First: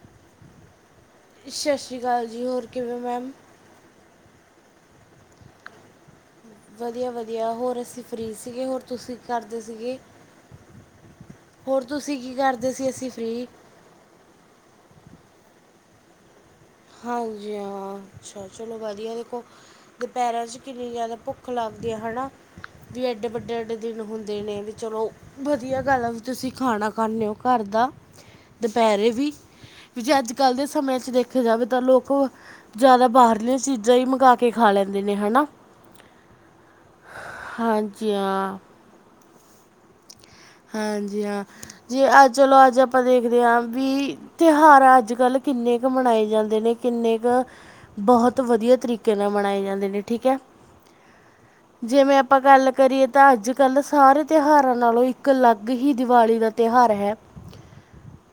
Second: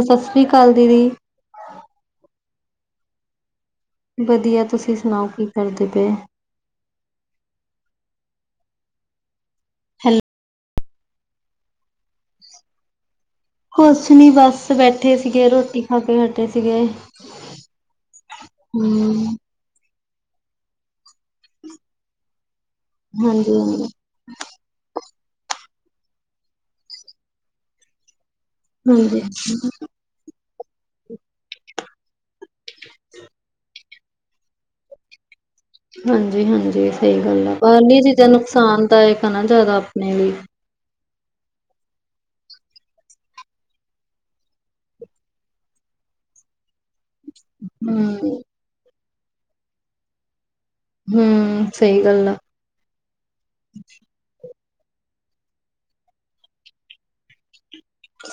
ਸਤਿ ਸ੍ਰੀ ਅਕਾਲ ਦੀਦੀ। ਸਤਿ ਸ਼੍ਰੀ ਅਕਾਲ ਜੀ ਹੋਰ ਕਿਵੇਂ ਮੈਮ ਵਧੀਆ ਤੁਸੀਂ ਸੁਣਾਓ ਕੀ ਕਰਦੇ ਪਏ? ਵਧੀਆ ਵਧੀਆ ਹੋਰ ਅਸੀਂ ਫਰੀ ਸੀਗੇ ਹੋਰ ਤੁਸੀਂ ਕਰਦੇ ਸੀਗੇ? ਹੈਲੋ ਹੋਰ ਤੁਸੀਂ ਕੀ ਕਰਦੇ ਸੀ ਅਸੀਂ ਫ੍ਰਰੀ। ਕੁਛ ਨੀ ਬਸ ਬੈਠੇ ਸੀਗੇ ਰੋਟੀ ਖਾ ਕੇ ਹਟੇ। ਤੇ ਸੀਗੇ। ਹਾਂਜੀ ਹਾਂ, ਅੱਛਾ, ਚਲੋ ਵਧੀਆ ਹਮ ਦੇਖੋ। ਦੁਪਹਿਰਾਂ ਚ ਕਿੰਨੀ ਜ਼ਿਆਦਾ ਭੁੱਖ ਲੱਗਦੀ ਹੈ ਹਨਾ। ਵੀ ਐਡੇ ਹਾਂਜੀ ਵੱਡੇ ਐਡੇ ਦਿਨ ਹੁੰਦੇ ਨੇ ਵੀ ਚਲੋ। ਵਧੀਆ ਗੱਲ ਆ ਵੀ ਤੁਸੀਂ ਖਾਣਾ ਖਾਂਦੇ ਹੋ ਘਰ ਦਾ ਦੁਪਹਿਰੇ ਹਾਂਜੀ ਵੀ। ਹਾਂਜੀ ਵੀ ਜੇ ਅੱਜ ਕੱਲ੍ਹ ਦੇ ਸਮੇਂ 'ਚ ਦੇਖਿਆ ਜਾਵੇ ਤਾਂ ਲੋਕ ਜ਼ਿਆਦਾ ਬਾਹਰਲੀਆਂ ਚੀਜ਼ਾਂ। ਜਹੀ ਮੰਗਾ ਕੇ ਖਾ ਲੈਂਦੇ ਨੇ ਹੈ ਨਾ। ਹਾਂਜੀ, ਹਾਂਜੀ ਸਹੀ ਗੱਲ ਆ ਬਾਹਰਲੀ ਹਾਂਜੀ ਚੀਜ਼ਾਂ ਹਾਂ ਨੁਕਸਾਨ ਦਾਇਕ ਹੈ ਨਾ ਜ਼ਿਆਦਾ ਆਪਣੇ ਲਈ। ਹਾਂਜੀ ਹਾਂ, ਜੇ ਅੱਜ ਚਲੋ ਅੱਜ ਆਪਾਂ ਦੇਖਦੇ ਹਾਂ ਵੀ। ਤਿਉਹਾਰ ਅੱਜ ਕੱਲ੍ਹ ਕਿੰਨੇ ਕੁ ਮਨਾਏ ਜਾਂਦੇ ਨੇ। ਕਿੰਨੇ ਕੁ ਹਮ ਬਹੁਤ ਵਧੀਆ ਤਰੀਕੇ ਨਾਲ ਮਨਾਏ ਜਾਂਦੇ ਨੇ ਠੀਕ ਹੈ। ਹਮ ਸਹੀ ਜਿਵੇਂ ਆ ਆਪਾਂ ਗੱਲ ਕਰੀਏ ਤਾਂ ਅੱਜ ਕੱਲ ਸਾਰੇ ਤਿਉਹਾਰਾਂ ਨਾਲੋਂ। ਇੱਕ ਅਲੱਗ ਹੀ ਦੀਵਾਲੀ ਦਾ ਤਿਉਹਾਰ ਹੈ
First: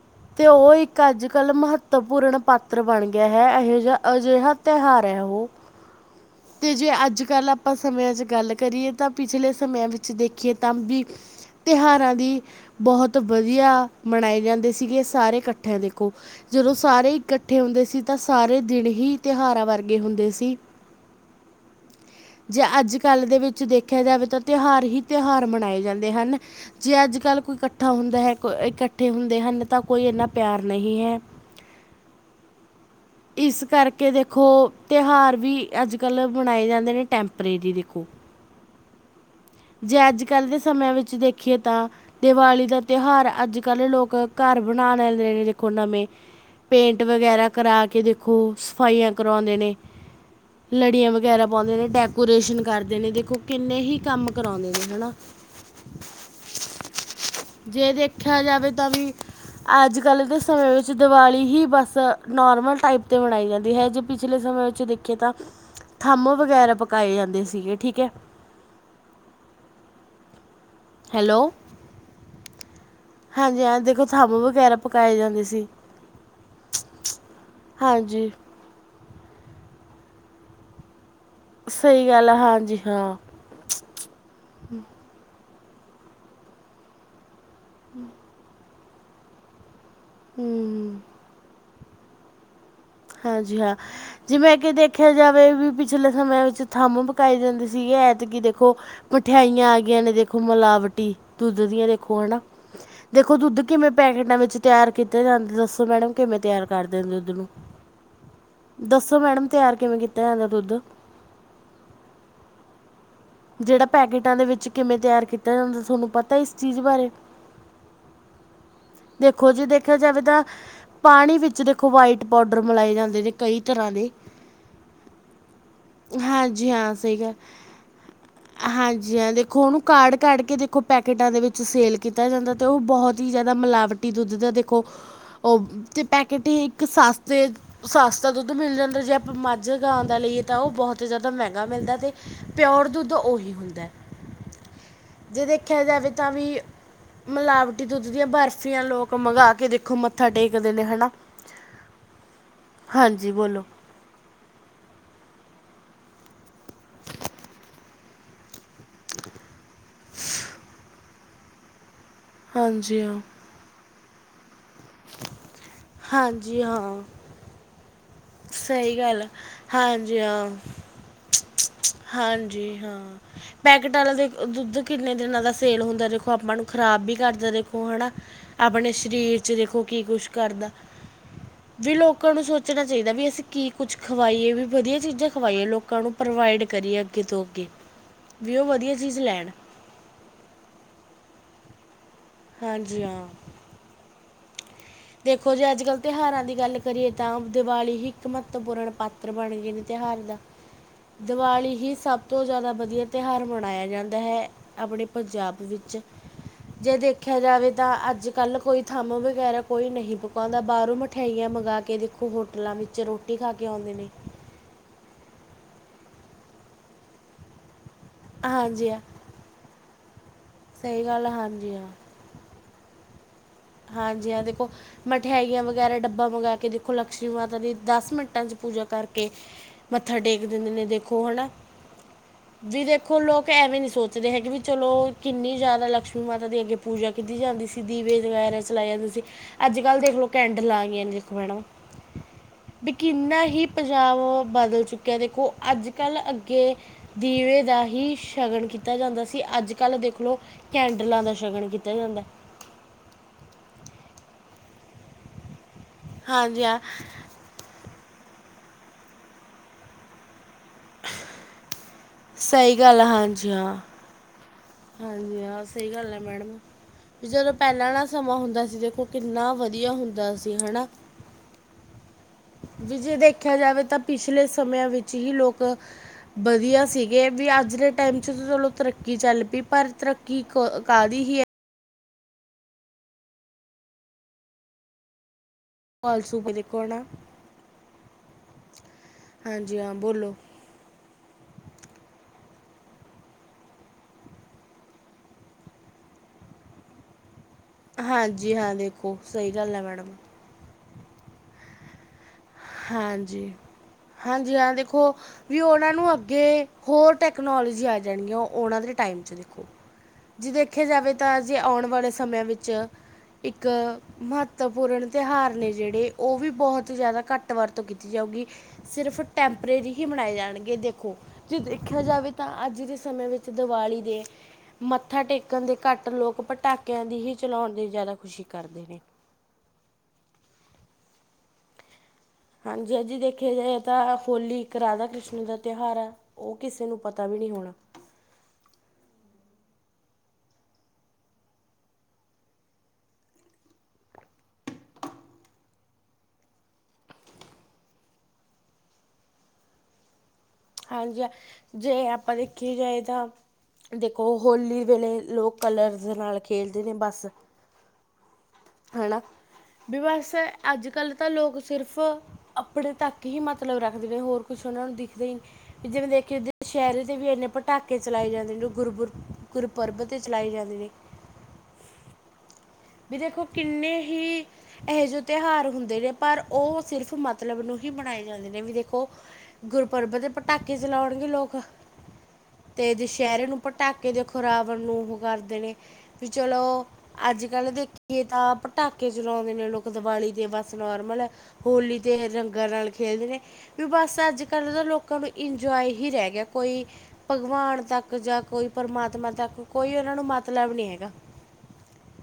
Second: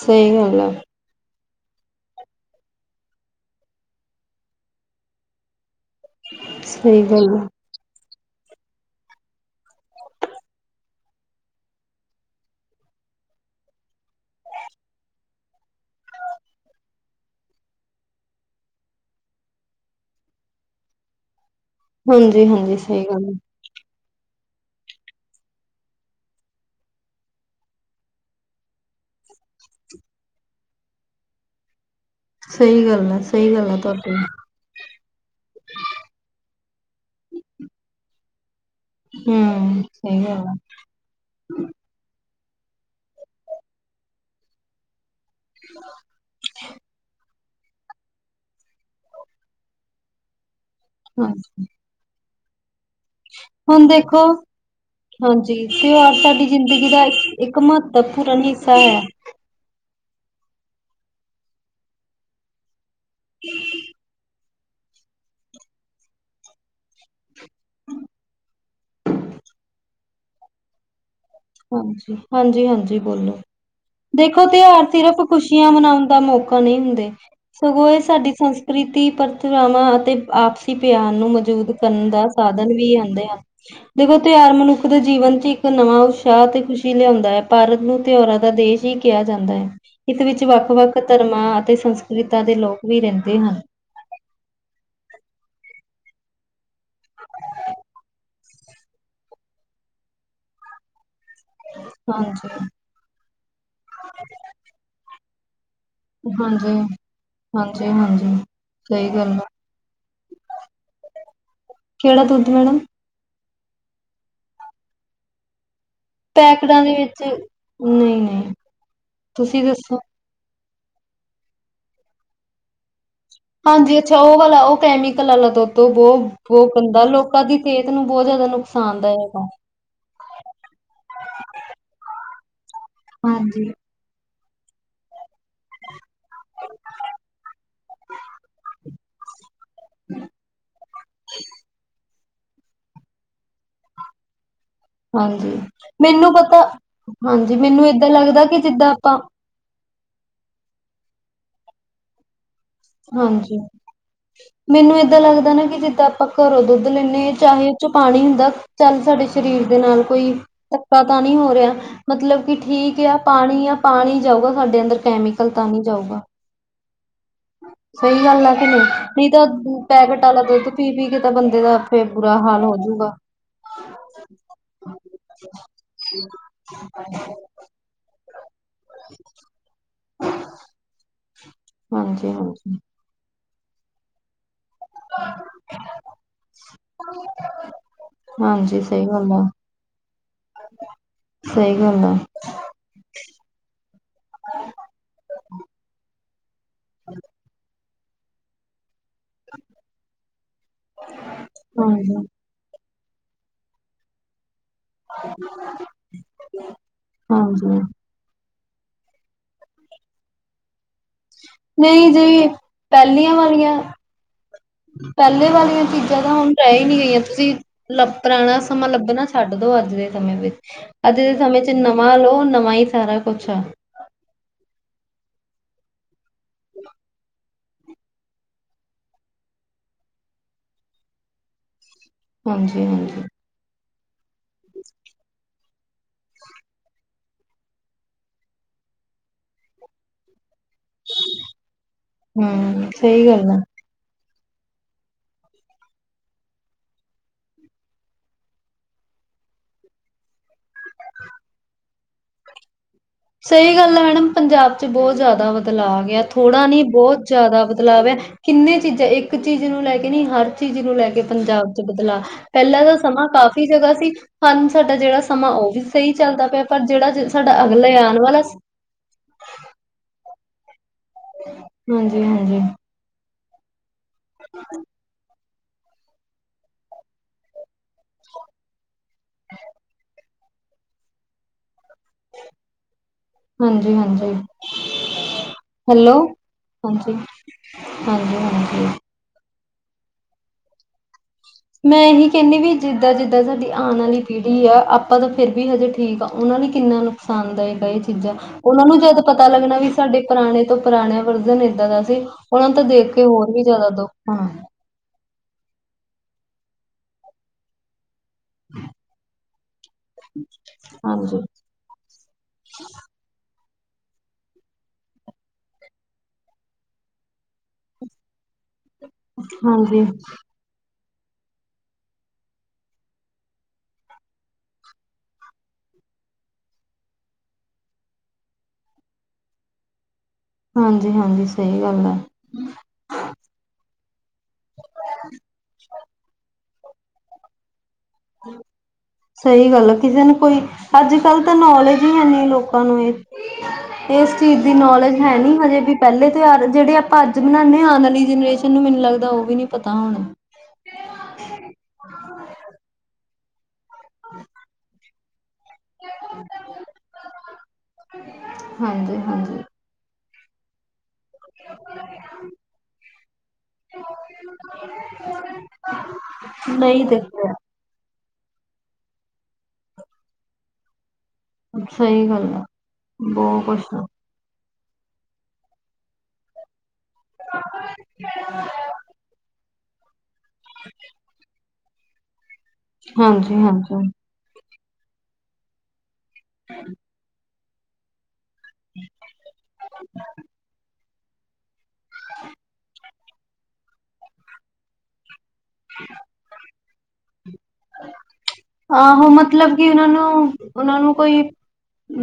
ਸਹੀ ਤੇ ਗੱਲ ਆ ਉਹ ਇੱਕ। ਇੱਕ ਅੱਜ ਕੱਲ ਮਹੱਤਵਪੂਰਨ ਪਾਤਰ ਬਣ ਗਿਆ ਹੈ। ਇਹੋ ਜਿਹਾ ਅਜਿਹਾ ਤਿਉਹਾਰ ਹੈ ਉਹ। ਅਤੇ ਜੇ ਸਹੀ ਅੱਜ ਗੱਲ ਆ ਕੱਲ੍ਹ ਆਪਾਂ ਸਮਿਆਂ 'ਚ ਗੱਲ ਕਰੀਏ ਤਾਂ ਪਿਛਲੇ ਸਮਿਆਂ ਵਿੱਚ ਦੇਖੀਏ ਤਾਂ ਵੀ। ਤਿਉਹਾਰਾਂ ਦੀ ਬਹੁਤ ਵਧੀਆ ਮਨਾਏ ਜਾਂਦੇ ਸੀਗੇ ਸਾਰੇ ਇਕੱਠਿਆਂ ਦੇਖੋ। ਜਦੋਂ ਸਾਰੇ ਇਕੱਠੇ ਹੁੰਦੇ ਸੀ ਤਾਂ ਸਾਰੇ ਦਿਨ ਹੀ ਤਿਉਹਾਰਾਂ ਵਰਗੇ ਹੁੰਦੇ ਸੀ। ਹਾਂਜੀ ਜੇ ਹਾਂਜੀ ਅੱਜ ਸਹੀ ਗੱਲ ਕੱਲ੍ਹ ਦੇ ਆ ਵਿੱਚ ਦੇਖਿਆ ਜਾਵੇ ਤਾਂ ਤਿਉਹਾਰ ਹੀ ਤਿਉਹਾਰ ਮਨਾਏ ਜਾਂਦੇ ਹਨ। ਜੇ ਅੱਜ ਕੱਲ੍ਹ ਕੋਈ ਇਕੱਠਾ ਹੁੰਦਾ ਹੈ ਇਕੱਠੇ ਹੁੰਦੇ ਹਨ ਤਾਂ ਕੋਈ ਇੰਨਾ ਪਿਆਰ ਨਹੀਂ ਹੈ। ਸਹੀ ਗੱਲ ਹੈ, ਸਹੀ ਇਸ ਗੱਲ ਆ ਕਰਕੇ ਤੁਹਾਡੀ। ਦੇਖੋ ਤਿਉਹਾਰ ਵੀ ਅੱਜ ਕੱਲ੍ਹ ਮਨਾਏ ਜਾਂਦੇ ਨੇ ਟੈਂਪਰੇੇਰੀ ਦੇਖੋ। ਹਮ ਜੇ ਸਹੀ ਅੱਜ ਗੱਲ ਕੱਲ੍ਹ ਆ ਦੇ ਸਮਿਆਂ ਵਿੱਚ। ਦੇਖੀਏ ਤਾਂ ਦੀਵਾਲੀ ਦਾ ਤਿਉਹਾਰ ਅੱਜ ਕੱਲ੍ਹ ਲੋਕ ਘਰ ਮਨਾ ਲੈਂਦੇ ਨੇ। ਦੇਖੋ ਨਵੇਂ ਪੇਂਟ ਵਗੈਰਾ ਕਰਾ ਕੇ ਦੇਖੋ ਸਫਾਈਆਂ ਕਰਵਾਉਂਦੇ ਨੇ। ਲੜੀਆਂ ਵਗੈਰਾ ਹਾਂਜੀ ਪਾਉਂਦੇ ਨੇ ਡੈਕੋਰੇਸ਼ਨ ਕਰਦੇ ਨੇ ਦੇਖੋ। ਕਿੰਨੇ ਹੁਣ ਹੀ ਦੇਖੋ, ਕੰਮ ਕਰਾਉਂਦੇ ਨੇ ਹਨਾ ਹਾਂਜੀ ਤਿਉਹਾਰ ਸਾਡੀ ਜ਼ਿੰਦਗੀ ਦਾ ਇੱਕ। ਇੱਕ ਜੇ ਦੇਖਿਆ ਮਹੱਤਵਪੂਰਨ ਜਾਵੇ ਹਿੱਸਾ ਤਾਂ ਹੈ। ਵੀ ਅੱਜ ਕੱਲ੍ਹ ਦੇ ਸਮੇਂ ਵਿੱਚ ਦਿਵਾਲੀ ਹੀ ਬਸ ਨਾਰਮਲ ਟਾਈਪ। ਅਤੇ ਤੇ ਮਨਾਈ ਜਾਂਦੀ ਹੈ ਜੇ ਪਿਛਲੇ ਸਮੇਂ ਵਿੱਚ ਦੇਖੀਏ ਤਾਂ। ਥੰਮ ਵਗੈਰਾ ਪਕਾਏ ਜਾਂਦੇ ਸੀਗੇ ਠੀਕ ਹੈ। ਹੈਲੋ ਹਾਂਜੀ, ਹਾਂਜੀ ਹਾਂਜੀ। ਬੋਲੋ। ਹਾਂਜੀ ਥੰਮ ਦੇਖੋ ਵਗੈਰਾ ਤਿਉਹਾਰ ਪਕਾਏ ਸਿਰਫ਼ ਜਾਂਦੇ ਸੀ ਖੁਸ਼ੀਆਂ ਮਨਾਉਣ ਦਾ ਮੌਕਾ ਨਹੀਂ ਹੁੰਦੇ। ਸਗੋਂ ਇਹ ਹਾਂਜੀ, ਸਾਡੀ ਸੰ ਪ੍ਰੀਤੀ ਪਰੰਪਰਾਵਾਂ ਅਤੇ ਆਪਸੀ ਪਿਆਰ ਨੂੰ। ਮਜਬੂਤ ਕਰਨ ਸਹੀ ਦਾ ਗੱਲ ਆ ਸਾਧਨ ਹਾਂਜੀ ਵੀ ਹਾਂ, ਹੁੰਦੇ ਹਨ ਦੇਖੋ ਤਿਉਹਾਰ ਮਨੁੱਖ ਦੇ ਜੀਵਨ ਚ ਇੱਕ ਨਵਾਂ। ਉਤਸ਼ਾਹ ਤੇ ਖੁਸ਼ੀ ਲਿਆਉਂਦਾ ਹੈ ਭਾਰਤ ਨੂੰ ਤਿਉਹਰਾਂ ਦਾ ਦੇਸ਼ ਹੀ ਕਿਹਾ ਜਾਂਦਾ ਹੈ। ਇਸ ਵਿੱਚ ਵੱਖ- ਵੱਖ ਹੂੰ। ਧਰਮਾਂ ਅਤੇ ਸੰਸਕ੍ਰਿਤਾਂ ਦੇ ਲੋਕ ਹਾਂਜੀ, ਹਾਂ ਹ [inaudible] ਜਿਵੇਂ ਕਿ ਦੇਖਿਆ ਜਾਵੇ ਵੀ ਪਿਛਲੇ ਸਮਿਆਂ ਵਿੱਚ ਥੰਮ ਪਕਾਏ ਜਾਂਦੇ ਸੀਗੇ ਐਤਕੀ ਦੇਖੋ ਮਠਿਆਈਆਂ ਆ ਗਈਆਂ ਨੇ ਦੇਖੋ ਮਿਲਾਵਟੀ ਦੁੱਧ ਦੀਆਂ ਦੇਖੋ ਹਨਾ ਹਾਂਜੀ, ਦੇਖੋ ਦੁੱਧ ਕਿਵੇਂ ਪੈਕੇਟਾਂ ਵਿੱਚ ਤਿਆਰ ਕੀਤੇ ਜਾਂਦੇ ਦੱਸੋ ਮੈਡਮ ਕਿਵੇਂ ਤਿਆਰ ਕਰਦੇ ਨੇ ਦੁੱਧ ਨੂੰ? ਜੀ ਹਾਂਜੀ ਸਹੀ ਦੱਸੋ ਗੱਲ ਆ, ਮੈਡਮ ਤਿਆਰ ਕਿਵੇਂ ਕੀਤਾ ਜਾਂਦਾ ਦੁੱਧ? ਕਿਹੜਾ ਦੁੱਧ ਮੈਡਮ? ਜਿਹੜਾ ਪੈਕੇਟਾਂ ਦੇ ਵਿੱਚ ਕਿਵੇਂ ਤਿਆਰ ਕੀਤਾ ਜਾਂਦਾ ਤੁਹਾਨੂੰ ਪਤਾ ਤਾਂ ਇਸ ਚੀਜ਼ ਪੈਕਟਾਂ ਦੇ ਬਾਰੇ, ਵਿੱਚ ਨਹੀਂ-ਨਹੀਂ, ਦੇਖੋ ਤੁਸੀਂ ਜੀ ਦੇਖਿਆ ਦੱਸੋ? ਜਾਵੇ ਤਾਂ ਪਾਣੀ ਵਿੱਚ ਦੇਖੋ ਵਾਈਟ ਪਾਊਡਰ ਮਿਏ ਜਾਂਦੇ ਨੇ ਕਈ ਤਰ੍ਹਾਂ ਹਾਂਜੀ, ਦੇ ਅੱਛਾ! ਉਹ ਵਾਲਾ, ਉਹ ਕੈਮੀਕਲ ਵਾਲਾ ਦੁੱਧੋ ਬਹੁਤ ਬਹੁ ਹਾਂਜੀ ਹਾਂ ਗੰਦਾ ਸਹੀ ਗੱਲ ਲੋਕਾਂ ਦੀ ਸਿਹਤ ਨੂੰ ਬਹੁਤ ਜ਼ਿਆਦਾ ਨੁਕਸਾਨਦਾਇਕ ਹਾ। ਕਾਢ -ਕਾਢ ਕੇ ਦੇਖੋ ਪੈਕੇਟਾਂ ਦੇ ਵਿੱਚ ਸੇਲ ਕੀਤਾ ਜਾਂਦਾ ਤੇ ਉਹ ਬਹੁਤ ਹੀ ਜ਼ਿਆਦਾ ਮਿਲਾਵਟ ਹਾਂਜੀ-ਹਾਂਜੀ। ਮਿਲਾਵਟੀ ਦੁੱਧ ਦਾ ਦੇਖੋ ਉਹ ਤੇ ਪੈਕੇਟ ਹੀ ਇੱਕ ਸਸਤੇ ਸਸਤਾ ਦੁੱਧ ਮਿਲ ਜਾਂਦਾ ਜੇ ਆਪਾਂ ਮ ਹੈ ਗਾ ਦਾ ਲਈਏ ਤਾਂ ਉਹ ਬਹੁਤ ਜ਼ਿਆਦਾ ਮਹਿੰਗਾ ਮਿਲਦਾ ਅਤੇ ਪਿਓਰ ਦੁੱਧ ਤਾਂ ਉਹੀ ਹੁੰਦਾ। ਜੇ ਦੇਖਿਆ ਜਾਵੇ ਤਾਂ ਮੈਨੂੰ ਵੀ ਪਤਾ, ਹਾਂਜੀ ਮਿਲਾਵਟੀ ਮੈਨੂੰ ਦੁੱਧ ਏਦਾਂ ਦੀਆਂ ਲੱਗਦਾ ਕਿ ਬਰਫ਼ੀਆਂ ਜਿੱਦਾਂ ਲੋਕ ਆਪਾਂ ਮੰਗਾ ਕੇ ਦੇਖੋ ਮ ਮੱਥਾ ਟੇਕਦੇ ਨੇ ਹੈ ਨਾ। ਹਾਂਜੀ। ਮੈਨੂੰ ਏਦਾਂ ਲੱਗਦਾ ਨਾ ਕਿ ਜਿੱਦਾਂ ਆਪਾਂ ਘਰੋਂ ਦੁੱਧ ਲੈਂਦੇ ਹਾਂ ਚਾਹੇ ਉਹ ਚੋਂ ਪਾਣੀ ਹੁੰਦਾ ਚੱਲ ਸਾਡੇ ਸਰੀਰ। ਦੇ ਨਾਲ ਕੋਈ ਧੱਕਾ ਤਾਂ ਨਹੀਂ ਹੋ ਰਿਹਾ। ਮਤਲਬ ਕਿ ਠੀਕ ਹਾਂਜੀ ਆ ਹਾਂ ਪਾਣੀ ਆ। ਪਾਣੀ ਜਾਊਗਾ ਸਾਡੇ ਅੰਦਰ ਕੈਮੀਕਲ ਤਾਂ ਨਹੀ ਜਾਊਗਾ। ਜੀ ਹਾਂ। ਸਹੀ ਗੱਲ ਆ ਕਿ ਨਹੀਂ। ਸਹੀ ਗੱਲ ਨਹੀਂ ਹੈ। ਤਾਂ ਹਾਂਜੀ ਪੈਕੇਟ ਵਾਲਾ ਹਾਂ ਦੁੱਧ ਪੀ -ਪੀ ਕੇ ਤਾਂ ਬੰਦੇ ਦਾ ਫੇਰ ਬੁਰਾ ਹਾਲ ਹਾਂਜੀ ਹਾਂ ਹੋਜੂਗਾ। ਪੈਕਟ ਵਾਲਾ ਦੇ ਦੁੱਧ ਕਿੰਨੇ ਦਿਨਾਂ ਦਾ ਸੇਲ ਹੁੰਦਾ ਦੇਖੋ ਆਪਾਂ ਨੂੰ ਖ਼ਰਾਬ ਵੀ ਕਰਦਾ ਦੇਖੋ। ਹੁਣ ਅਪਣੇ ਸਰੀਰ ਚ ਦੇਖੋ ਕੀ ਕੁਛ ਕਰਦਾ। ਵੀ ਹਾਂਜੀ ਲੋਕਾਂ ਨੂੰ ਹਾਂਜੀ ਸੋਚਣਾ ਚਾਹੀਦਾ ਵੀ ਅਸੀਂ ਕੀ ਕੁੱਝ ਖਵਾਈਏ ਵੀ ਵਧੀਆ ਚੀਜ਼ਾਂ ਖਵਾਈਏ ਲੋਕਾਂ ਨੂੰ। ਪ੍ਰੋਵਾਈਡ ਕਰੀਏ ਅੱਗੇ ਤੋਂ ਅੱਗੇ, ਵੀ ਉਹ ਹਾਂਜੀ ਵਧੀਆ ਸਹੀ ਚੀਜ਼ ਗੱਲ ਆ ਲੈਣ। ਸਹੀ ਗੱਲ ਆ। ਹਾਂਜੀ ਹਾਂ। ਦੇਖੋ ਜੇ ਅੱਜ- ਕੱਲ੍ਹ ਤਿਉਹਾਰਾਂ ਦੀ ਗੱਲ ਕਰੀਏ ਤਾਂ ਦਿਵਾਲੀ ਹੀ ਇੱਕ ਮਹੱਤਵਪੂਰਨ ਪਾ ਇੱਤਰ ਬਣ ਗਏ ਨੇ ਤਿਉਹਾਰ ਦਾ, ਦੀਵਾਲੀ ਹੀ ਸਭ ਹਾਂਜੀ ਤੋਂ ਜ਼ਿਆਦਾ ਵਧੀਆ ਤਿਉਹਾਰ ਮਨਾਇਆ ਜਾਂਦਾ ਹੈ। ਆਪਣੇ ਪੰਜਾਬ ਵਿੱਚ, ਜੇ ਦੇਖਿਆ ਜਾਵੇ ਹਾਂਜੀ ਤਾਂ ਅੱਜ ਕੱਲ ਕੋਈ ਥੰਮ ਵਗੈਰਾ ਕੋਈ ਨਹੀਂ ਪਕਾਉਂਦਾ ਬਾਹਰੋਂ ਮਿਠਾਈਆਂ ਮੰਗਾਵਾ ਕੇ ਨਹੀਂ ਦੇਖੋ ਜੀ ਹੋਟਲਾਂ ਵਿੱਚ ਪਹਿਲੀਆਂ ਰੋਟੀ ਖਾ ਕੇ ਵਾਲੀਆਂ ਆਉਂਦੇ ਨੇ। ਪਹਿਲੇ ਵਾਲੀਆਂ ਚੀਜ਼ਾਂ ਤਾਂ ਹੁਣ ਰਹਿ ਹੀ ਨਹੀਂ ਗਈਆਂ ਤੁਸੀਂ ਲ ਪੁਰਾਣਾ ਸਮਾਂ ਹਾਂਜੀ ਹਾਂ ਲੱਭਣਾ ਛੱਡ ਦੋ ਅੱਜ ਦੇ ਸਮੇਂ ਵਿੱਚ। ਸਹੀ ਅੱਜ ਗੱਲ ਦੇ ਸਮੇਂ ਚ ਹਾਂਜੀ ਹਾਂ ਨਵਾਂ ਲੋ ਨਵਾਂ ਹੀ ਸਾਰਾ ਕੁਛ ਆ। ਹਾਂਜੀ ਹਾਂ ਦੇਖੋ ਮਠਿਆਈਆਂ ਵਗੈਰਾ ਡੱਬਾ ਮੰਗਵਾ ਕੇ ਦੇਖੋ ਲਕਸ਼ਮੀ ਮਾਤਾ ਦੀ ਦਸ ਮਿੰਟਾਂ ਚ ਪੂਜਾ ਕਰਕੇ, ਮੱਥਾ ਟੇਕ ਦਿੰਦੇ ਨੇਦੇਖੋ ਹਨਾਂ। ਵੀ ਹਾਂਜੀ ਦੇਖੋ ਹਾਂਜੀ ਲੋਕ ਐਵੇਂ ਨੀ ਸੋਚਦੇ ਹੈਗੇ ਵੀ ਚਲੋ ਕਿੰਨੀ ਜ਼ਿਆਦਾ ਲਕਸ਼ਮੀ ਮਾਤਾ ਦੀ ਅੱਗੇ ਪੂਜਾ ਕੀਤੀ ਜਾਂਦੀ ਸੀ ਦੀਵੇ ਵਗੈਰਾ ਚਲਾਇਆ ਸੀਂ। ਅੱਜ- ਕੱਲ੍ਹ ਦੇਖਲੋ ਕੈਂਡਲ ਆ [inaudible] ਹਮ ਬੀ ਸਹੀ ਕਿੰਨਾ ਗੱਲ ਆ ਹੀ। ਪੰਜਾਬ ਓ ਬਦਲ ਚੁੱਕਿਆ ਦੇਖੋ, ਅੱਜ- ਕੱਲ੍ਹ ਅੱਗੇ ਦੀਵੇ ਦਾ ਹੀ ਸ਼ਗਨ ਕੀਤਾ ਜਾਂਦਾ ਸੀ। ਅੱਜ -ਕੱਲ੍ਹ ਦੇਖ ਲੋ ਕੈਂਡਲਾਂ ਦਾ ਸ਼ਗਨ ਕੀਤਾ ਜਾਂਦਾ। ਸਹੀ ਗੱਲ ਹੈ ਮੈਡਮ ਪੰਜਾਬ ਚ ਬਹੁਤ ਜ਼ਿਆਦਾ ਬਦਲਾਵ ਆ ਗਿਆ ਹਾਂਜੀ ਥੋੜਾ ਹਾਂ ਨੀ ਬਹੁਤ। ਜ਼ਿਆਦਾ ਬਦਲਾਵ ਹੈ ਕਿੰਨੇ ਚੀਜ਼ਾਂ ਇੱਕ ਚੀਜ਼ ਨੂੰ ਲੈ ਕੇ ਨਹੀਂ ਹਰ ਚੀਜ਼ ਨੂੰ ਲੈ ਕੇ ਪੰਜਾਬ ਚ ਬਦਲਾਵ। ਸਹੀ ਪਹਿਲਾਂ ਤਾਂ ਗੱਲ ਆ, ਸਮਾਂ ਹਾਂਜੀ ਕਾਫ਼ੀ ਹਾਂ ਜਗ੍ਹਾ ਸੀ ਹਾਂਜੀ। ਹਾਂਜੀ ਆਹ ਸਹੀ ਗੱਲ ਹੈ ਮੈਡਮ ਪਰ ਜਿਹੜਾ ਜਦੋਂ ਸਾਡਾ ਪਹਿਲਾਂ ਅਗਲੇ ਦਾ ਆਉਣ ਸਮਾਂ ਵਾਲਾ ਹੁੰਦਾ ਸੀ ਦੇਖੋ। ਕਿੰਨਾ ਵਧੀਆ ਹੁੰਦਾ ਸੀ ਹਨਾ। ਹਾਂਜੀ ਹਾਂਜੀ। ਵੀ ਜੇ ਦੇਖਿਆ ਜਾਵੇ ਤਾਂ ਪਿਛਲੇ ਸਮਿਆਂ ਵਿੱਚ। ਜੀ ਲੋਕ ਵਧੀਆ ਸੀਗੇ ਵੀ ਅੱਜ ਦੇ ਟਾਈਮ 'ਚ ਤਾਂ ਚਲੋ ਤਰੱਕੀ। ਤਰੱਕੀ ਚੱਲ ਪਈ ਪਰ ਤਰੱਕੀ ਕਾਹਦੀ ਹੀ ਹੈ। ਹਾਂਜੀ ਹਾਂਜੀ। ਹੈਲੋ, ਆਲਸੂ ਦੇਖੋ ਨਾ ਹਾਂਜੀ, ਹਾਂਜੀ ਹਾਂਜੀ। ਹਾਂਜੀ ਹਾਂ ਬੋਲੋ। ਮੈਂ ਇਹੀ ਕਹਿੰਦੀ ਵੀ ਜਿੱਦਾਂ ਜਿੱਦਾਂ ਸਾਡੀ ਆਉਣ ਵਾਲੀ ਪੀੜ੍ਹੀ ਆ। ਆਪਾਂ ਤਾਂ ਫੇਰ ਵੀ ਹਜੇ ਠੀਕ ਆ। ਉਹਨਾ ਲਈ ਕਿੰਨਾ ਨੁਕਸਾਨ ਦਾਇਕ ਇਹ ਚੀਜ਼ਾਂ ਹਾਂਜੀ ਹਾਂ ਉਹਨਾਂ ਨੂੰ ਦੇਖੋ ਜਦ ਪਤਾ ਸਹੀ ਗੱਲ ਲੱਗਣਾ ਹੈ ਵੀ ਮੈਡਮ ਸਾਡੇ ਪੁਰਾਣੇ ਤੋਂ ਪੁਰਾਣਾ ਵਰਜਨ ਏਦਾਂ ਦਾ ਸੀ। ਉਹਨਾ ਤਾਂ ਦੇਖ ਕੇ ਹਾਂਜੀ ਹੋਰ ਵੀ ਜ਼ਿਆਦਾ ਦੁੱਖ ਹੋਣਾ। ਹਾਂਜੀ ਹਾਂ ਦੇਖੋ ਵੀ ਉਹਨਾਂ ਨੂੰ ਅੱਗੇ ਹੋਰ ਟੈਕਨੋਲਜੀ ਆ ਜਾਣੀ ਆ ਉਹ ਉਹਨਾਂ ਦੇ ਟਾਈਮ 'ਚ ਦੇਖੋ। ਜੇ ਦੇਖਿਆ ਜਾਵੇ ਤਾਂ ਹਾਂਜੀ, ਅਜੇ ਆਉਣ ਵਾਲੇ ਸਮਿਆਂ ਵਿੱਚ। ' ਇੱਕ ਮਹੱਤਵਪੂਰਨ ਤਿਉਹਾਰ ਨੇ ਜਿਹੜੇ ਉਹ ਵੀ ਬਹੁਤ ਜ਼ਿਆਦਾ ਘੱਟ। ਵਰਤੋਂ ਕੀਤੀ ਜਾਊਗੀ ਸਿਰਫ ਟੈਂਪਰੇਰੀ ਹੀ ਹਾਂਜੀ, ਮਨਾਏ ਜਾਣਗੇ। ਦੇਖੋ ਜੇ ਦੇਖਿਆ ਜਾਵੇ ਤਾਂ ਅੱਜ ਦੇ ਸਮੇਂ ਵਿੱਚ ਦੀਵਾਲੀ ਦੇ। ਮੱਥਾ ਟੇਕਣ ਦੇ ਘੱਟ ਲੋਕ ਪਟਾਕਿਆਂ ਦੀ ਹੀ ਚਲਾਉਣ ਦੀ ਜ਼ਿਆਦਾ ਖੁਸ਼ੀ ਕਰਦੇ ਨੇ। ਹਾਂਜੀ ਹਾਂਜੀ ਸਹੀ ਗੱਲ ਹੈ। ਹਾਂਜੀ ਹਾਂ ਜੇ ਦੇਖੀ। ਆ ਜਾਏ ਤਾਂ ਹੋਲੀ ਇੱਕ ਰਾਧਾ ਕ੍ਰਿਸ਼ਨ ਦਾ ਤਿਉਹਾਰ ਹੈ ਉਹ ਕਿਸੇ ਨੂੰ ਪਤਾ ਵੀ ਨਹੀਂ ਹੋਣਾ। ਹਮ ਸਹੀ ਗੱਲ ਆ ਕਿਸੇ ਨੂੰ ਕੋਈ ਅੱਜ ਕੱਲ ਤਾਂ ਨੌਲੇਜ ਹੀ ਹੈਨੀ ਲੋਕਾਂ ਨੂੰ ਇਹ। ਇਸ ਚੀਜ਼ ਦੀ ਨੌਲੇਜ ਹੈ ਨੀ ਹਜੇ ਵੀ ਪਹਿਲੇ ਤਿਉਹਾਰ ਜਿਹੜੇ ਆਪਾਂ ਅੱਜ ਬਨਾਦੇ ਹਾਂ ਆਉਣ ਵਾਲੀ ਜਨਰੇਸ਼ਨ। ਤੈਨੂੰ ਮੈਨੂੰ ਲੱਗਦਾ ਉਹ ਵੀ ਨੀ ਪਤਾ ਹੋਣਾ। ਹਾਂਜੀ ਜੇ ਆਪਾਂ ਦੇਖੀ ਜਾਏ ਤਾਂ ਦੇਖੋ ਹੋਲੀ ਵੇਲੇ ਲੋਕ। ਕਲਰ ਦੇ ਨਾਲ ਖੇਲਦੇ ਨੇ ਬਸ ਹਨਾ ਹਾਂਜੀ-ਹਾਂਜੀ ਵੀ ਬਸ। ਅੱਜ ਕੱਲ੍ਹ ਤਾਂ ਲੋਕ ਸਿਰਫ ਆਪਣੇ ਤੱਕ ਹੀ ਮਤਲਬ ਰੱਖਦੇ ਨੇ ਹੋਰ ਕੁਛ ਉਹਨਾਂ ਨੂੰ ਦਿਖਦੇ ਹੀ ਨਹੀਂ। ਜਦੇ ਮੈਂ ਦੇਖਿਆ ਦੁਸਹਿਰੇ ਨਹੀਂ ਤੇ ਵੀ ਇਨੇ। ਦੇਖਿਆ ਪਟਾਕੇ ਚਲਾਏ ਜਾਂਦੇ ਨੇ ਜੋ ਗੁਰਪੁਰ ਗੁਰਪੁਰਬ 'ਤੇ ਚਲਾਏ ਜਾਂਦੇ ਨੇ। ਸਹੀ ਗੱਲ ਹੈ। ਵੀ ਦੇਖੋ ਕਿੰਨੇ ਹੀ ਇਹੋ ਜਿਹੇ ਤਿਉਹਾਰ ਹੁੰਦੇ ਨੇ ਪਰ ਉਹ ਸਿਰਫ ਮਤ। ਮਤਲਬ ਨੂੰ ਹੀ ਮਨਾਏ ਜਾਂਦੇ ਨੇ ਵੀ ਦੇਖੋ ਗੁਰਪਰਬ ਦੇ। ਪਟਾਕੇ ਚਲਾਉਣਗੇ ਲੋਕ ਤੇ ਦਸ਼ਹਿਰੇ ਨੂੰ ਹਾਂਜੀ-ਹਾਂਜੀ ਪਟਾਕੇ ਦੇਖੋ। ਉਹ ਰਾਵਣ ਨੂੰ ਮਾਰਦੇ ਨੇ ਵੀ ਚਲੋ ਅੱਜ ਕੱਲ੍ਹ ਦੇਖੀਏ ਤਾਂ। ਪਟਾਕੇ ਚਲਾਉਂਦੇ ਨੇ ਲੋਕ ਦੀਵਾਲੀ ਦੇ ਬਸ ਨੋਰਮਲ ਹੈ। ਹੋਲੀ ਤੇ ਰੰਗਾਂ ਨਾਲ ਖੇਲਦੇ ਨੇ ਵੀ ਬਸ ਅੱਜ ਕੱਲ੍ਹ ਤਾਂ ਲੋਕ ਨੂੰ ਇੰਜੋਏ ਹੀ ਰਹਿ ਗਿਆ ਕੋਈ ਭਗਵਾਨ ਤੱਕ ਜਾਂ ਕੋਈ। ਆਹੋ ਪਰਮਾਤਮਾ ਤੱਕ ਮਤਲਬ ਕਿ ਕੋਈ ਉਹਨਾਂ ਨੂੰ ਮਤਲਬ ਨਹੀਂ ਉਹਨਾਂ ਹੈਗਾ ਨੂੰ।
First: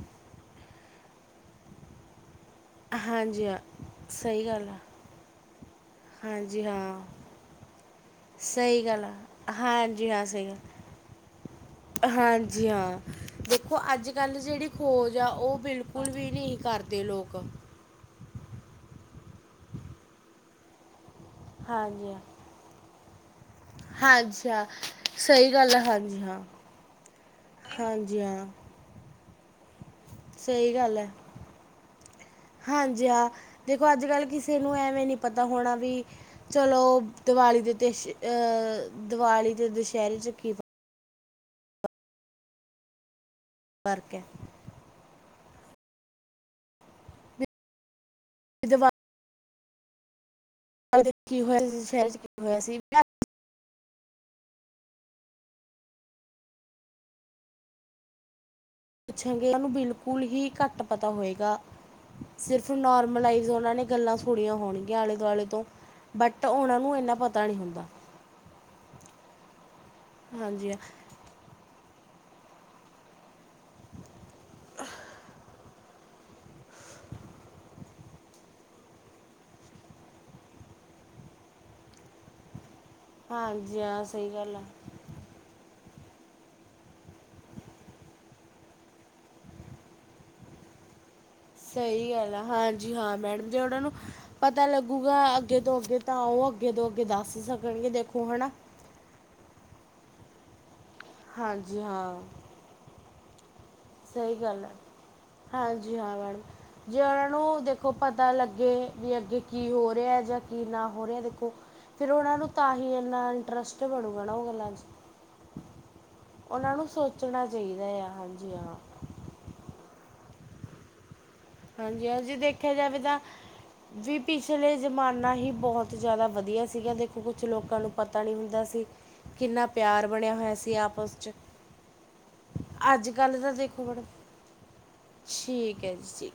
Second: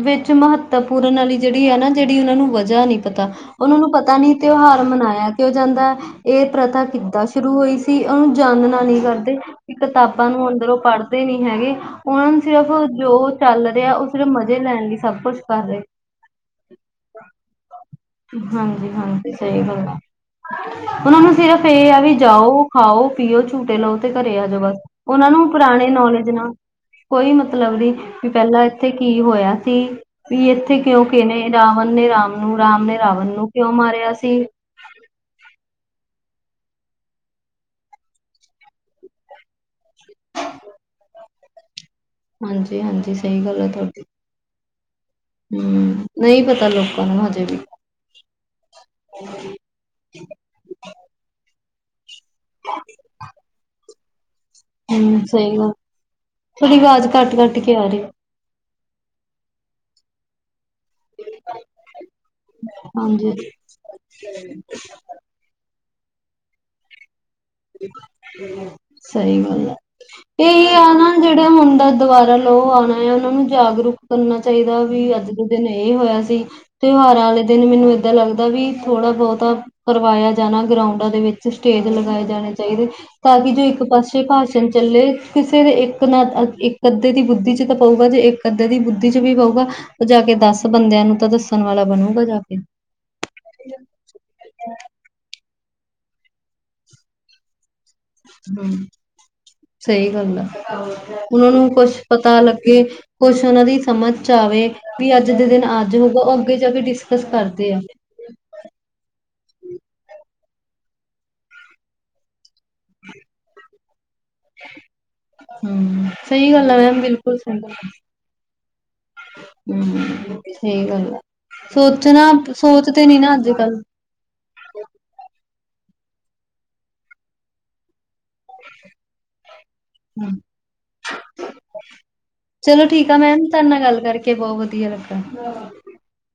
ਵਿੱਚ ਮਹੱਤਵਪੂਰਨ ਵਾਲੀ ਜਿਹੜੀ ਹੈ ਨਾ ਜਿਹੜੀ ਉਹਨਾਂ ਨੂੰ ਵਧ। ਜ ਨਹੀਂ ਪਤਾ ਹਾਂਜੀ ਹਾਂ ਉਹਨਾ ਨੂੰ ਪਤਾ ਨੀ ਸਹੀ ਗੱਲ ਆ ਤਿਉਹਾਰ ਮਨਾਇਆ ਕਿਉ ਜਾਂਦਾ ਹੈ। ਇਹ ਹਾਂਜੀ ਪ੍ਰਥਾ ਹਾਂ ਕਿੱਦਾਂ ਸ਼ੁਰੂ ਹੋਈ ਸੀ ਉਹਨੂੰ ਜਾਾਨਨਾ ਸਹੀ ਨਹੀਂ ਗੱਲ ਆ ਕਰਦੇ ਕਿ ਹਾਂਜੀ ਹਾਂ ਕਿਤਾਬਾਂ ਸਹੀ ਨੂੰ ਗੱਲ ਅੰਦਰੋਂ ਪੜ੍ਹ। ਨਹੀਂ ਹੈਗੇ ਉਹਨਾਂ ਨੂੰ ਸਿਰਫ ਹਾਂਜੀ ਹਾਂ ਜੋ ਚੱਲ ਦੇਖੋ ਰਿਹਾ ਉਹ ਸਿਰਫ ਮਜ਼ੇ ਲੈਣ ਲਈ ਸਭ ਕੁਛ ਕਰ ਰਹੇ। ਕੁੁਝ ਵੀ ਨਹੀਂ ਕਰਦੇ ਲੋਕ। ਹਾਂਜੀ ਹਾਂਜੀ ਸਹੀ ਗੱਲ ਆ। ਉਹਨਾਂ ਨੂੰ ਸਿਰਫ਼ ਇਹ ਆ ਹਾਂਜੀ ਵੀ ਹਾਂ ਜਾਓ ਖਾਓ, ਪੀਓ ਝੂਟੇ ਲਓ ਤੇ ਘਰੇ ਆ ਹਾਂਜੀ ਜਾਓ ਹਾਂ ਬਸ। ਉਹਨਾਂ ਨੂੰ ਸਹੀ ਗੱਲ ਹੈ ਪੁਰਾਣੇ ਹਾਂਜੀ ਜ ਹਾਂ ਨਾਲ ਕੋਈ ਮਤਲਬ, ਨਹੀਂ ਹਾਂਜੀ ਵੀ ਹਾਂ ਪਹਿਲਾਂ ਇੱਥੇ ਕੀ ਹੋਇਆ ਸੀ। ਵੀ ਸਹੀ ਇੱਥੇ ਗੱਲ ਕਿਉਂ ਹੈ ਕਿ ਨੇ ਰਾਵਣ ਨੇ ਰਾਮ ਨੂੰ ਰਾਮ ਨੇ ਹਾਂਜੀ ਰਾਵਣ ਹਾਂ ਨੂੰ ਕਿਉਂ ਦੇਖੋ ਅੱਜ ਮਾਰਿਆ ਕੱਲ੍ਹ ਸੀ। ਕਿਸੇ ਨੂੰ ਐਵੇਂ ਨੀ ਪਤਾ ਹੋਣਾ ਵੀ। ਚਲੋ ਦਿਵਾਲੀ ਦੇ ਦਿਵਾਲੀ ਦੇ ਦੁਸਹਿਰੇ ਕੀ ਹਾਂਜੀ, ਹਾਂਜੀ, ਸਹੀ ਗੱਲ ਹੈ। ਤੁਹਾਡੀ ਫਰਕ ਹੈ। ਹੂੰ, ਨਹੀਂ ਪਤਾ ਲੋਕਾਂ ਨੂੰ ਹਜੇ ਵੀ। ਇਹ ਵ [unintelligible] [unintelligible] ਦੇ ਕੀ ਹੋਇਆ ਸੀ ਸ਼ਹਿਰ ਚ ਕੀ ਹੋਇਆ ਸੀ। ਹੂੰ ਸਹੀ ਗੱਲ ਥੋੜੀ ਆਵਾਜ ਕੱਟ-ਕੱਟ ਕੇ ਆ ਰਹੀ ਐ। ਪੁੱਛਾਂਗੇ ਉਹਨ ਨੂੰ ਬਿਲਕੁਲ ਹੀ ਘੱਟ ਪਤਾ ਹੋਏਗਾ। ਸਿਰਫ ਹਾਂਜੀ। ਨੋਰਮਲਾਈਜ਼ ਉਹਨਾਂ ਨੇ ਗੱਲਾਂ ਥੋੜੀਆਂ ਹੋਣਗੀਆਂ ਆਲੇ ਦੁਆਲੇ ਤੋਂ ਬਟ ਉਹਨਾਂ ਨੂੰ ਇੰਨਾ ਪਤਾ। ਨਹੀਂ ਹੁੰਦਾ ਸਹੀ ਗੱਲ ਹੈ ਇਹੀ ਹਾਂਜੀ ਹਾਂ, ਆ ਨਾ, ਜਿਹੜਾ ਮੁੰਡ ਦੁਬਾਰਾ ਲੋ ਆਣਾ, ਉਹਨਾਂ ਨੂੰ ਜਾਗਰੂਕ ਕਰਨਾ ਚਾਹੀਦਾ ਵੀ ਅੱਜ ਦੇ ਦਿਨ ਇਹ ਹੋਇਆ ਸੀ ਤਿਉਹਾਰਾਂ ਵਾਲੇ ਦਿਨ ਮੈਨੂੰ ਏਦਾਂ ਲੱਗਦਾ ਵੀ ਥੋੜਾ ਬਹੁਤਾ ਕਰਵਾਇਆ ਜਾਣਾ ਗਰਾਉਂਡਾਂ ਦੇ ਵਿੱਚ ਸਟੇਜ ਲਗਾਏ ਜਾਣੇ ਚਾਹੀਦੇ, ਤਾਂ ਕਿ ਜੋ ਹਾਂਜੀ ਇੱਕ ਹਾਂ ਪਾਸੇ ਸਹੀ ਗੱਲ ਆ। ਭਾਸ਼ਣ ਚੱਲੇ ਕਿਸੇ ਦੇ ਇੱਕ ਨਾ ਇੱਕ ਅੱਧੇ ਦੀ ਬੁੱਧੀ ਤਾਂ ਪਊਗਾ, ਜੇ ਇੱਕ ਅੱਧੇ ਦੀ ਬੁੱਧੀ ਵੀ ਪਊਗਾ ਉਹ ਜਾ ਕੇ ਦਸ ਬੰਦਿਆਂ ਨੂੰ ਤਾਂ ਦੱਸਣ ਵਾਲਾ ਬਣੂਗਾ ਜਾ ਕੇ ਜੀ ਹਾਂ ਮੈਡਮ ਜੀ ਉਹਨਾਂ ਨੂੰ ਪਤਾ ਲੱਗੂਗਾ, ਅੱਗੇ ਤੋਂ ਅੱਗੇ ਤਾਂ ਆਓ ਅੱਗੇ ਤੋਂ ਅੱਗੇ ਦੱਸ ਹੀ ਸਕਣਗੇ ਦੇਖੋ ਹਨਾ। ਹੂੰ, ਸਹੀ ਗੱਲ ਆ ਉਹਨਾਂ ਨੂੰ ਹਾਂਜੀ ਕੁੱਛ ਹਾਂ। ਪਤਾ ਲੱਗੇ ਕੁਛ ਉਹਨਾਂ ਦੀ ਸਮਝ ਚ ਸਹੀ ਗੱਲ ਆਵੇ ਹੈ ਵੀ ਅੱਜ ਦੇ ਦਿਨ ਅੱਜ ਹਾਂਜੀ ਹਾਂ ਹੋਊਗਾ, ਉਹ ਮੈਡਮ ਅੱਗੇ ਜਾ ਕੇ ਜੇ ਡਿਸਕਸ ਉਹਨਾਂ ਨੂੰ ਕਰਦੇ ਆ ਦੇਖੋ ਪਤਾ ਲੱਗੇ ਵੀ ਅੱਗੇ ਕੀ ਹੋ ਰਿਹਾ ਜਾਂ ਕੀ ਨਾ ਹੋ ਰਿਹਾ ਦੇਖੋ ਫਿਰ ਉਹਨਾਂ ਨੂੰ ਤਾਂ ਹੀ ਇੰਨਾ ਇੰਟਰਸਟ ਬਣੂਗਾ, ਨਾ ਉਹ ਗੱਲਾਂ ਚ ਹਮ ਸਹੀ ਗੱਲ ਉਹਨਾਂ ਆ ਨੂੰ ਮੈਮ ਬਿਲਕੁਲ ਸੋਚਣਾ ਸਹੀ ਗੱਲ ਚਾਹੀਦਾ ਆ ਹਾਂਜੀ ਹਾਂ ਸਹੀ ਗੱਲ ਆ ਹਾਂਜੀ ਹਾਂ ਸੋਚਣਾ ਜੇ ਦੇਖਿਆ ਸੋਚ ਜਾਵੇ ਤੇ ਨੀ ਤਾਂ ਨਾ ਅੱਜ-ਕੱਲ ਵੀ ਪਿਛਲੇ ਜ਼ਮਾਨਾ ਹੀ ਬਹੁਤ ਜ਼ਿਆਦਾ ਵਧੀਆ ਸੀਗਾ, ਦੇਖੋ ਕੁਛ ਲੋਕਾਂ ਨੂੰ ਪਤਾ ਨਹੀਂ ਹੁੰਦਾ ਸੀ ਕਿੰਨਾ ਪਿਆਰ ਬਣਿਆ ਹੋਇਆ ਸੀ, ਆਪਸ 'ਚ ਚਲੋ, ਠੀਕ ਅੱਜ ਆ ਮੈਮ ਕੱਲ੍ਹ ਤਾਂ ਤੁਹਾਡੇ ਨਾਲ ਦੇਖੋ ਗੱਲ ਕਰਕੇ ਬਹੁਤ ਵਧੀਆ ਲੱਗਾ ਕੇ ਸੀ